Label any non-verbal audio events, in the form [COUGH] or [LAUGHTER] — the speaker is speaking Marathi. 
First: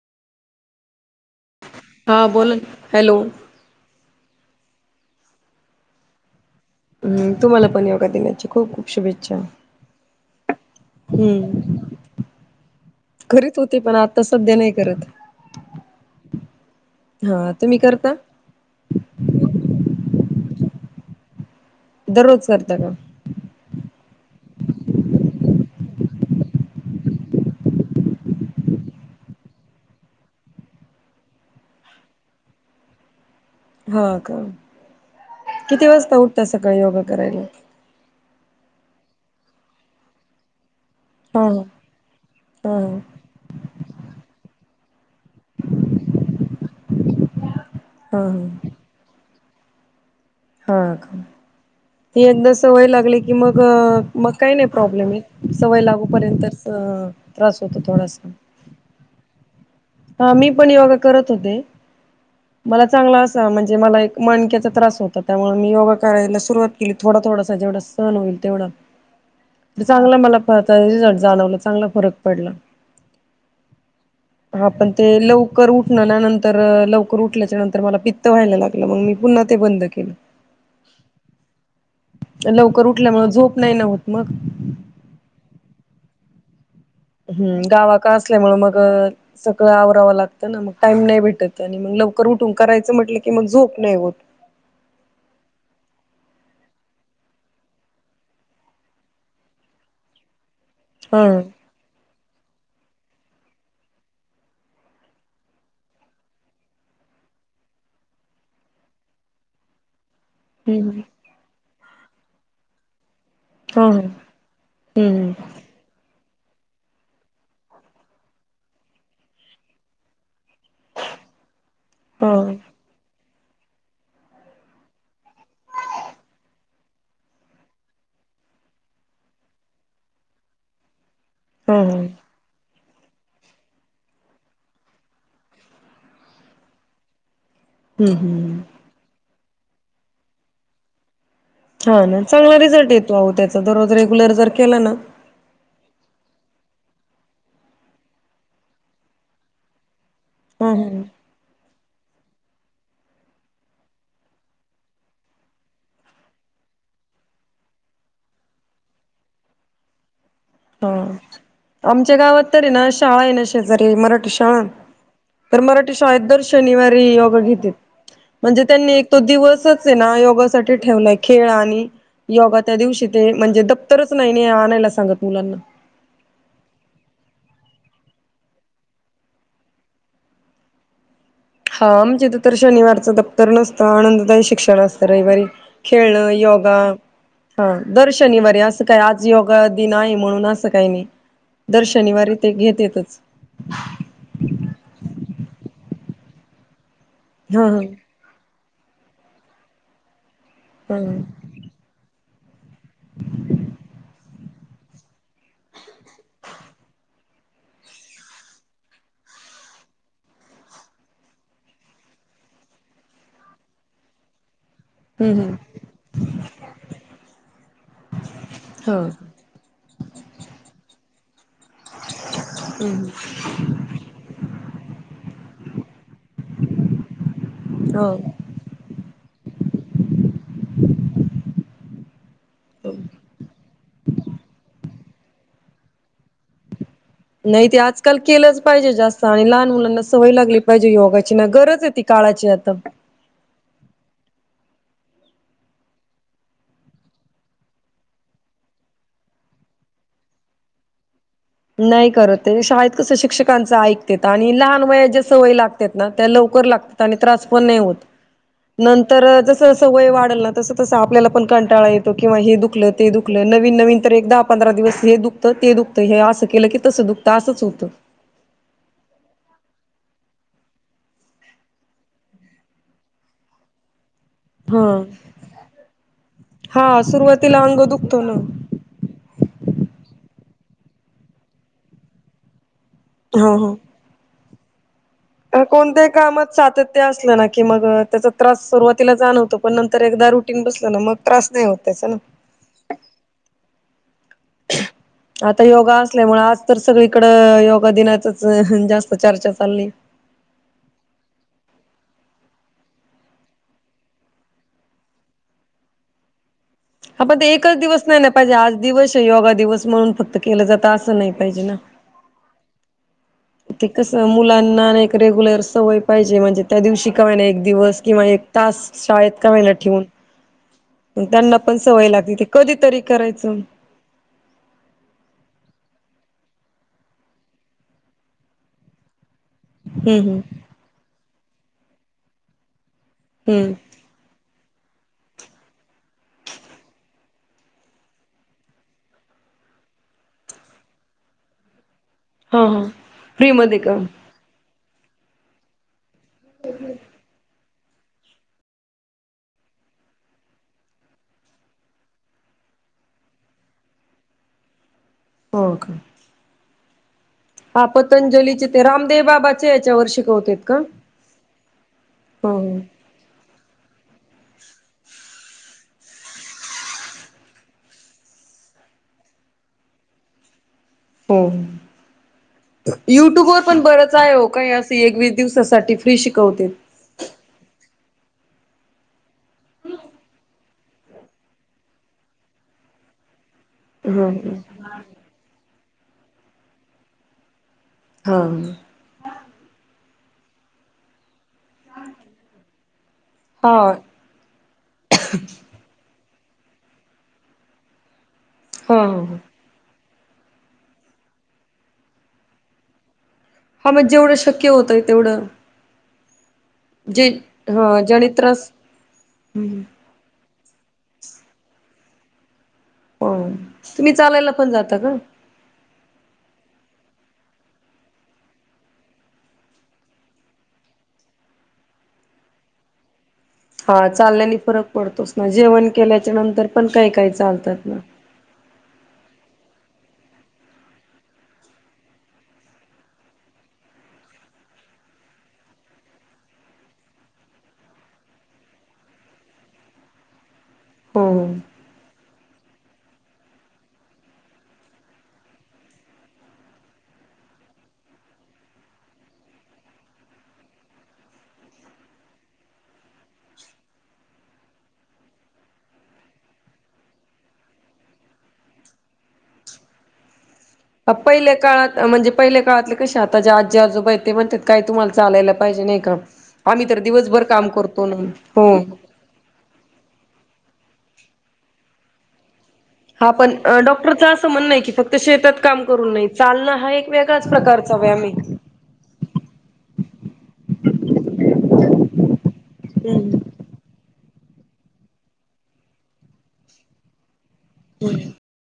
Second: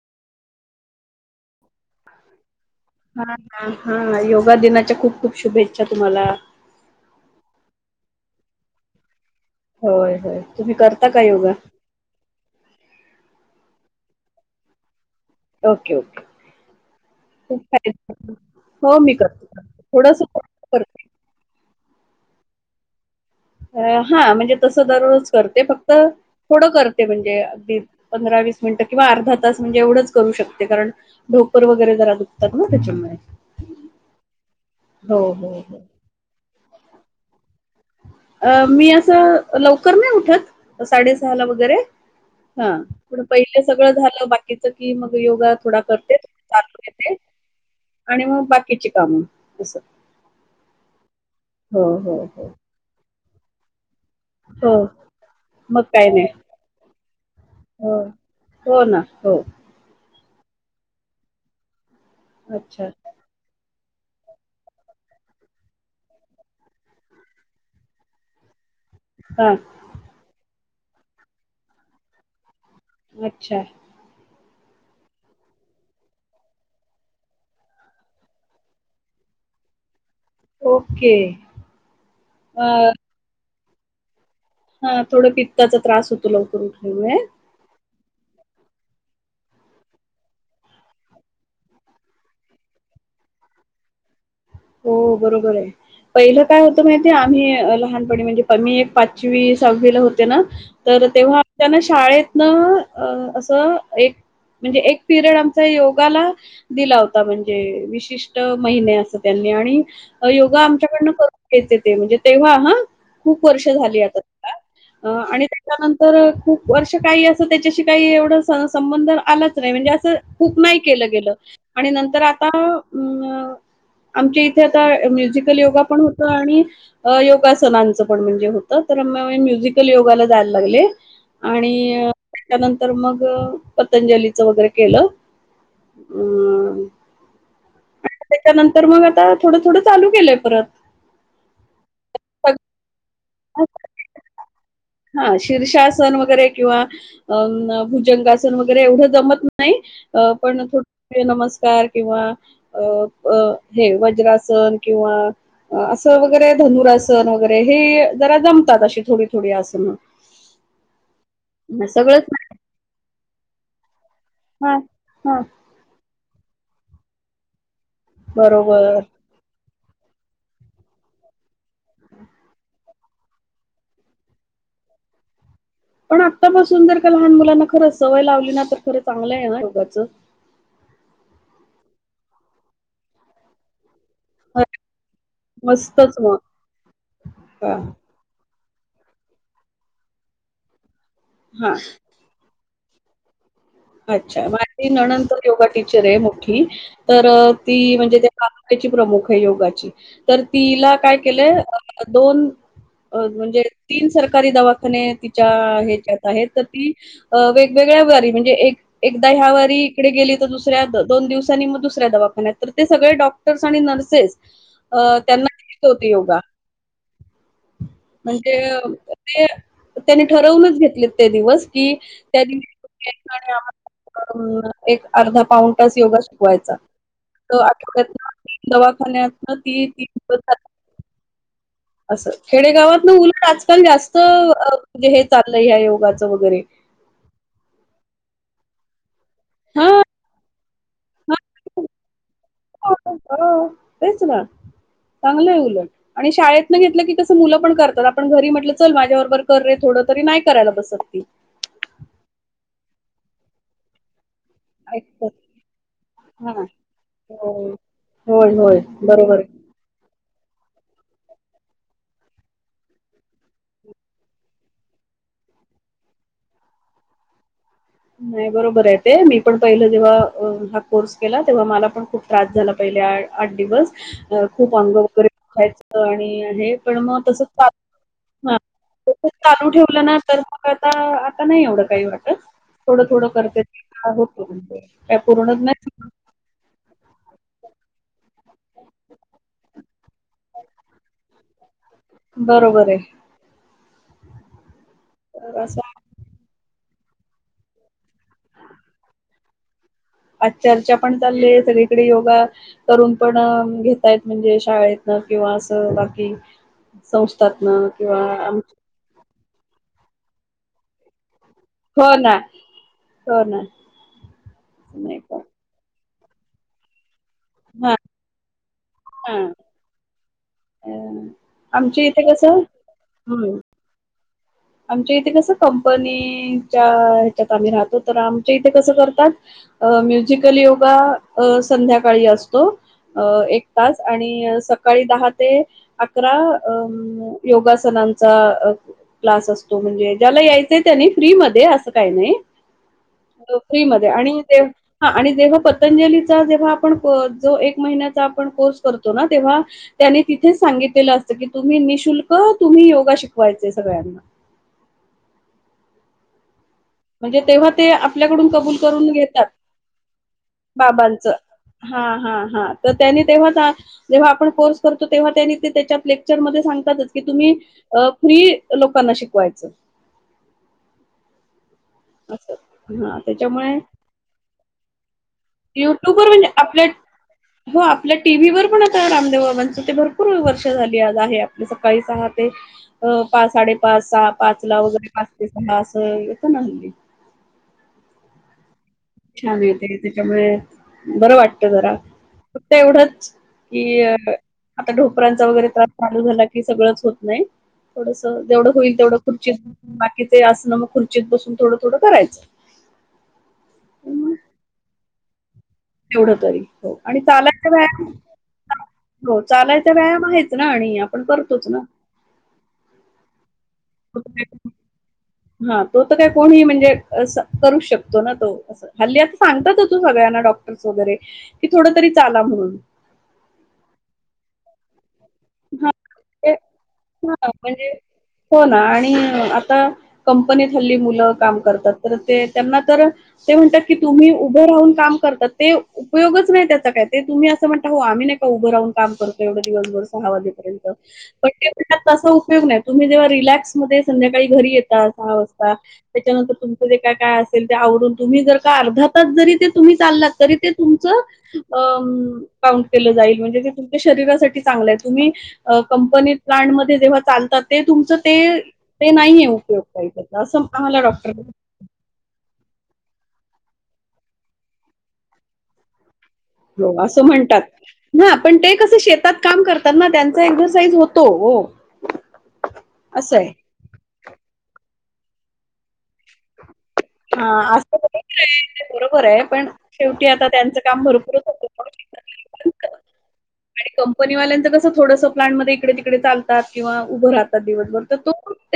हा बोल. हॅलो. हा हा योगा दिनाच्या खूप खूप शुभेच्छा तुम्हाला. हम्म. तुम्हाला पण योगा दिनाच्या खूप खूप शुभेच्छा. होय होय तुम्ही करता का योगा? हम्म. करीत होते. पण आत्ता सध्या नाही करत. Okay okay. हा खूप तुम्ही करता फायद्याचं ठरत. हो मी करते थोडस करते. दररोज करता का? अ हा. म्हणजे तसं दररोज करते. फक्त थोडं करते म्हणजे. अगदी पंधरा वीस मिनिटं. किंवा अर्धा तास. म्हणजे एवढंच करू शकते. कारण ढोपर वगैरे जरा दुखतात ना. त्याच्यामुळे. हो का? हो हो हो. किती वाजता उठता सकाळी योगा करायला? अ मी असं लवकर नाही उठत. साडेसहाला हा. वगैरे. हा. पहिलं सगळं झालं बाकीच की, मग योगा थोडा करते. चालून येते. हा आणि हा मग बाकीची कामं. असं. हा का? हो हो ती हो एकदा सवय लागली की मग मग काही नाही हो प्रॉब्लेम येत. सवय मग काही नाही लागूपर्यंत त्रास होतो हो थोडासा. हो ना. हो. हा मी पण योगा करत होते. मला अच्छा चांगला असा हा म्हणजे मला एक मणक्याचा त्रास होता. त्यामुळे मी योगा करायला सुरुवात केली. थोडा थोडासा जेवढा सहन होईल तेवढा. हा. त चांगला मला फ रिझल्ट जाणवला. चांगला फरक पडला. अच्छा. हा पण ते लवकर उठणा नंतर लवकर उठल्याच्या नंतर मला पित्त व्हायला लागलं. मग मी पुन्हा ते बंद केल. ओके केल. लवकर उठल्यामुळ झोप नाही ना होत मग. हा थोडं पित्ताचा त्रास होतो. लवकर उठल्यामुळं. हम्म. गावा क असल्यामुळ मग सगळं आवरावं लागतं ना. मग टाइम नाही भेटत. आणि मग लवकर उठून करायचं म्हटलं की, मग झोप नाही होत. हो बरोबरे. पहिलं काय होतं माहितीेये? आम्ही लहानपणी म्हणजे मी एक पाचवी सहावीला होते ना. तर हा तेव्हा त्यां न शाळेतन अ असं एक म्हणजे एक पिरियड आमचा योगाला दिला होता म्हणजे विशिष्ट महिन्याचा. त्यांनी आणि योगा हम्म आमच्याकडनं करून घ्यायचे ते म्हणजे तेव्हा हा. खूप वर्ष हम्म हा हा झाली आता त्याला अ हम्म आणि त्या त्याच्यानंतर खूप वर्ष काही असं त्याच्याशी काही एवढं स- संबंध आलाच नाय म्हणजे असं खूप केलं गेलं आणि नंतर हा आता अ आमच्या इथे आता म्युझिकल योगा पण होत आणि अ- योगासनांचं पण म्हणजे होत तर मी म्युझिकल योगाला जायला लागले. आणि हा हा त्याच्यानंतर मग पतंजलीच वगैरे केलं. अ हम् हम्. तर मग आता थोडं थोडं चालू केलंय परत. हा ना चांगला सगळ्यांना रिझल्ट येतो अहो त्याचा दररोज रेग्युलर जर केला ना. हा शीर्षासन वगैरे किंवा अं -भुजंगासन वगैरे एवढं जमत नाय. अ- पण हा ह [INAUDIBLE] नमस्कार किंवा अ, अ- हे वज्रासन किंवा असं वगैरे धनुरासन वगैरे हे जरा जमतात अशी थोडी थोडी अस. [UNINTELLIGIBLE] हा आमच्या गावात तरी ना शाळा आहे ना शेजारी मराठी शा हां, हां, तर मराठी शाळेत दर शनिवारी योगा घेत्यात. म्हणजे त्यांनी बरोबर. एक तो दिवसच ए ना योगासाठी ठेवलाय खेळ आणि योगा त्या दिवशी ते म्हणजे दप्तरच नाही नाय आणायला सांगत मुलांना. पण आत्तापासून जर का लहान मुलांना खरं सवय लावली ना तर खरं चांगलं आहे ना योगाच. हा मआमच्या हित तर शनिवारच दप्तर नसतं आन द हा, -शिक्षण असत रविवारी मस्तच खेळण मग. योगा हा हां, दर श शनिवारी असं काय आज योग दिन आहे म्हणून असं काही नाही हां. दर शनिवारी ते घेतेच. अच्छा माझी नणंत योगा टीचर आहे मोठी तर हा ती हा म्हणजे तालुक्याची प्रमुखाय योगाची तर तिला हा काय हम्म केलंय दोन म्हणजे तीन सरकारी दवाखाने ती च्या ह्याच्यात आहेत तर ती वेगवेगळ्या वारी म्हणजे एक एकदा ह्या वारी इकडे गेली तर दुसऱ्या दोन दिवसांनी मग दुसऱ्या दवाखान्यात तर ते सगळे डॉक्टर्स आणि नर्सेस अ हम्म त्यांना [INAUDIBLE] योगा म्हणजे हा त्ये त्यांनी ठरवूनच घेतले ते दिवस की त्या हम्म दिवशी अ -एक अर्धा पाऊन तास योगा शिकवायचा तो हो आठवड्यातंन दवाखान्यात ती [INAUDIBLE] अस. खेडेगावात न उलट आजकाल जास्त अ -म्हणजे हे चाललंय ह्या योगाचं वगैरे. नाही ते आजकाल केलंच पाहिजे जास्त आणि लहान हा मुलांना सवय लागली पाहिजे योगाची ना गरज ए ती काळाची आता. हो तेच ना चांगलंय उलट. आणि शाळेत न घेतलं की कसं मुलं पण करतात आपण घरी म्हटलं चल माझ्या बरोबर कर रे थोडं तरी नाय करायला बसत ती. नाही करत ते शाळेत कसं शिक्षकांचं ऐक तेत आणि लहान वया ज्या सवयी लागतात ना त्या हा लवकर लागतात आणि त्रास पण होय, नाय होत. होय होय बरोबर ए. जस जस वय वाढल ना तसं तस आपल्याला पण कंटाळा येतो किंवा हे दुखलं ते दुखलं नवीन नवीन तर एकदा पंधरा दिवस हे दुखतं ते दुखतं हे असं केलं की तसं दुखतं असंच होतं. नाही बरोबर आहे ते मी पण पहिलं जेव्हा हा कोर्स केला तेव्हा मला पण खूप त्रास झाला पहिले आ आठ दिवस. खूप अंग हा वगैरे दुखायचं आणि हे पण हा मग तस सुरुवातीला अंग दुखतो ना चालू ठेवलं ना तर मग आता आता नाही एवढं काही वाटत थोडं थोडं करते. हा होते होते. कोणत्या हि कामात सातत ते असलं ना की मग त्याचा त्रास सुरुवातीला जाणवतो पण नंतर एकदा रुटीन बसलं ना मग, त्रास नाही होते तेच ना. बरोबर आहे. तर आता असं योगा असल्यामुळे आज तर सगळीकड योगा दिनाचच जास्त चर्चा चालली. आज चर्चा पण चालली आहे सगळीकडे योगा. करून पण घेतायत म्हणजे शाळेतन किंवा असं बाकी हा पण ते एकच संस्थातन दिवस नाही किंवा ना पाहिजे आम आज दिवस योगा दिवस म्हणून फक्त केलं जात असं नाही पाहिजे ना. हो ना! हो ना ते कस मुलांना एक नाही का रेग्युलर सवय पाहिजे म्हणजे त्या दिवशी काय नाही एक हा दिवस किंवा एक तास हा शाळेत का व्हाला ठेवून. अ त्यांना पण आमच्या सवय इथे लागते त कसं कधीतरी करायचं. हम्म [INAUDIBLE] आमच्या इथे कसं कंपनीच्या ह्याच्यात आम्ही राहतो तर आमच्या इथे कसं करतात. अ हम्म हम्म म्युझिकल योगा अ संध्याकाळी असतो अ एक हम्म तास. आणि सकाळी दहा ते अकरा अ योगासनांचा क्लास असतो म्हणजे ज्याला यायचंय त्यानी फ्री मध्ये असं काही नाही. हा हा फ्री मध्ये आणि ते हा आणि जेव्हा पतंजलीचा जेव्हा आपण जो एक महिन्याचा आपण कोर्स करतो ना तेव्हा त्यांनी तिथेच सांगितलेलं असतं की तुम्ही निशुल्क तुम्ही योगा शिकवायचे सगळ्यांना. हो का? म्हणजे तेव्हा हा ते आपल्याकडून पतंजलीचे कबूल ते करून रामदेव घेतात. बाबाच्या याच्यावर शिकवतेत का बाबांच हा हा हो हा हो. तर त्यानी तेव्हा जेव्हा आपण कोर्स करतो. तेव्हा त्यांनी ते त्याच्यातले, चर मध्ये सांगतातच की तुम्ही फ्री लोकांना शिकवायचं. हो. अच्छा! युट्यूब वर पण बरंच आहे हो काही असे एक वीस दिवसासाठी फ्री युट्यूबवर म्हणजे शिकवते. आपल्या हो आपल्या टी व्ही वर पण आता रामदेव बाबांचं ते भरपूर वर्ष झाली आज आहे आपल्या सकाळी सहा ते अ पाच साडेपाच सहा हम्म पाच ला वगैरे पाच ते सहा अस येत ना हल्ली. हां. छान येत त्याच्यामुळे बरं वाटत जरा फक्त एवढंच हा की अ आता ढोपरांचा वगैरे त्रास चालू झाला की सगळंच होत नाही. थोडस जेवढं होईल हा तेवढं ह खुर्चीत बाकीचे असणं मग खुर्चीत बसून थोडं थोडं करायचं. हा मग जेवढं शक्य होतंय तेवढं, तेवढ तरी हो आणि जे चालायचा ह व्यायाम ज्याने त्रास हो चालायचा व्यायाम आहेच‌. ना आणि आपण करतोच ना. हो हो तुम्ही चालायला पण जाता का? हा तो तर काय कोणीही म्हणजे असं करू शकतो ना तो हल्ली आता सांगतातचं सगळ्यांना डॉक्टर्स वगैरे की थोडं तरी चाला म्हणून हा चालण्याने फरक पडतोचं ना जेवण हां, केल्याच्या म्हणजे नंतर पण काही काही हां, चालतात म्हणजे ना हो ना आणि आता कंपनीत हल्ली मुलं काम करतात तर ते त्यांना तर ते म्हणतात की तुम्ही उभं राहून काम करतात ते उपयोगच नाही त्याचा काय ते तुम्ही असं म्हणता हो आम्ही नाही का उभं राहून काम करतो एवढं दिवसभर सहा वाजेपर्यंत पण ते हो तसा उपयोग नाही तुम्ही जेव्हा रिलॅक्स मध्ये संध्याकाळी घरी येता सहा वाजता त्याच्यानंतर तुमचं जे काय काय असेल ते आवरून तुम्ही जर का अर्धा तास जरी ते तुम्ही चाललात तरी ते तुमचं अ काउंट केलं जाईल म्हणजे ते तुमच्या शरीरासाठी चांगलं हाय तुम्ही कंपनी प्लांटमध्ये जेव्हा चालतात ते तुमचं ते ते नाहीये उपयोग असं ह पहिल्या डॉक्टर काळात म्हणजे पहिल्या काळातले कसे आता ज्या आजी आजोबा आहेत ते म्हणतात काही तुम्हाला चालायला पाहिजे नाही का हो आम्ही तर असं दिवसभर म्हणतात काम करतो ना हा पण ते हो. कसं शेतात काम करतात ना त्यांचं एक्सरसाइज होतो हो हा असं आहे पण डॉक्टरचा असं म्हणणं की फक्त शेतात काम करून नाही चालणं हा एक वेगळ्याच प्रकारचा व्यायाम हे ते बरोबर आहे पण शेवटी आता त्यांचं काम भरपूरच होत हम्म आणि कंपनी वाल्यांच कसं थोडस प्लांट मध्ये इकडे तिकडे चालतात किंवा उभं राहत तात दिवसभर तर तो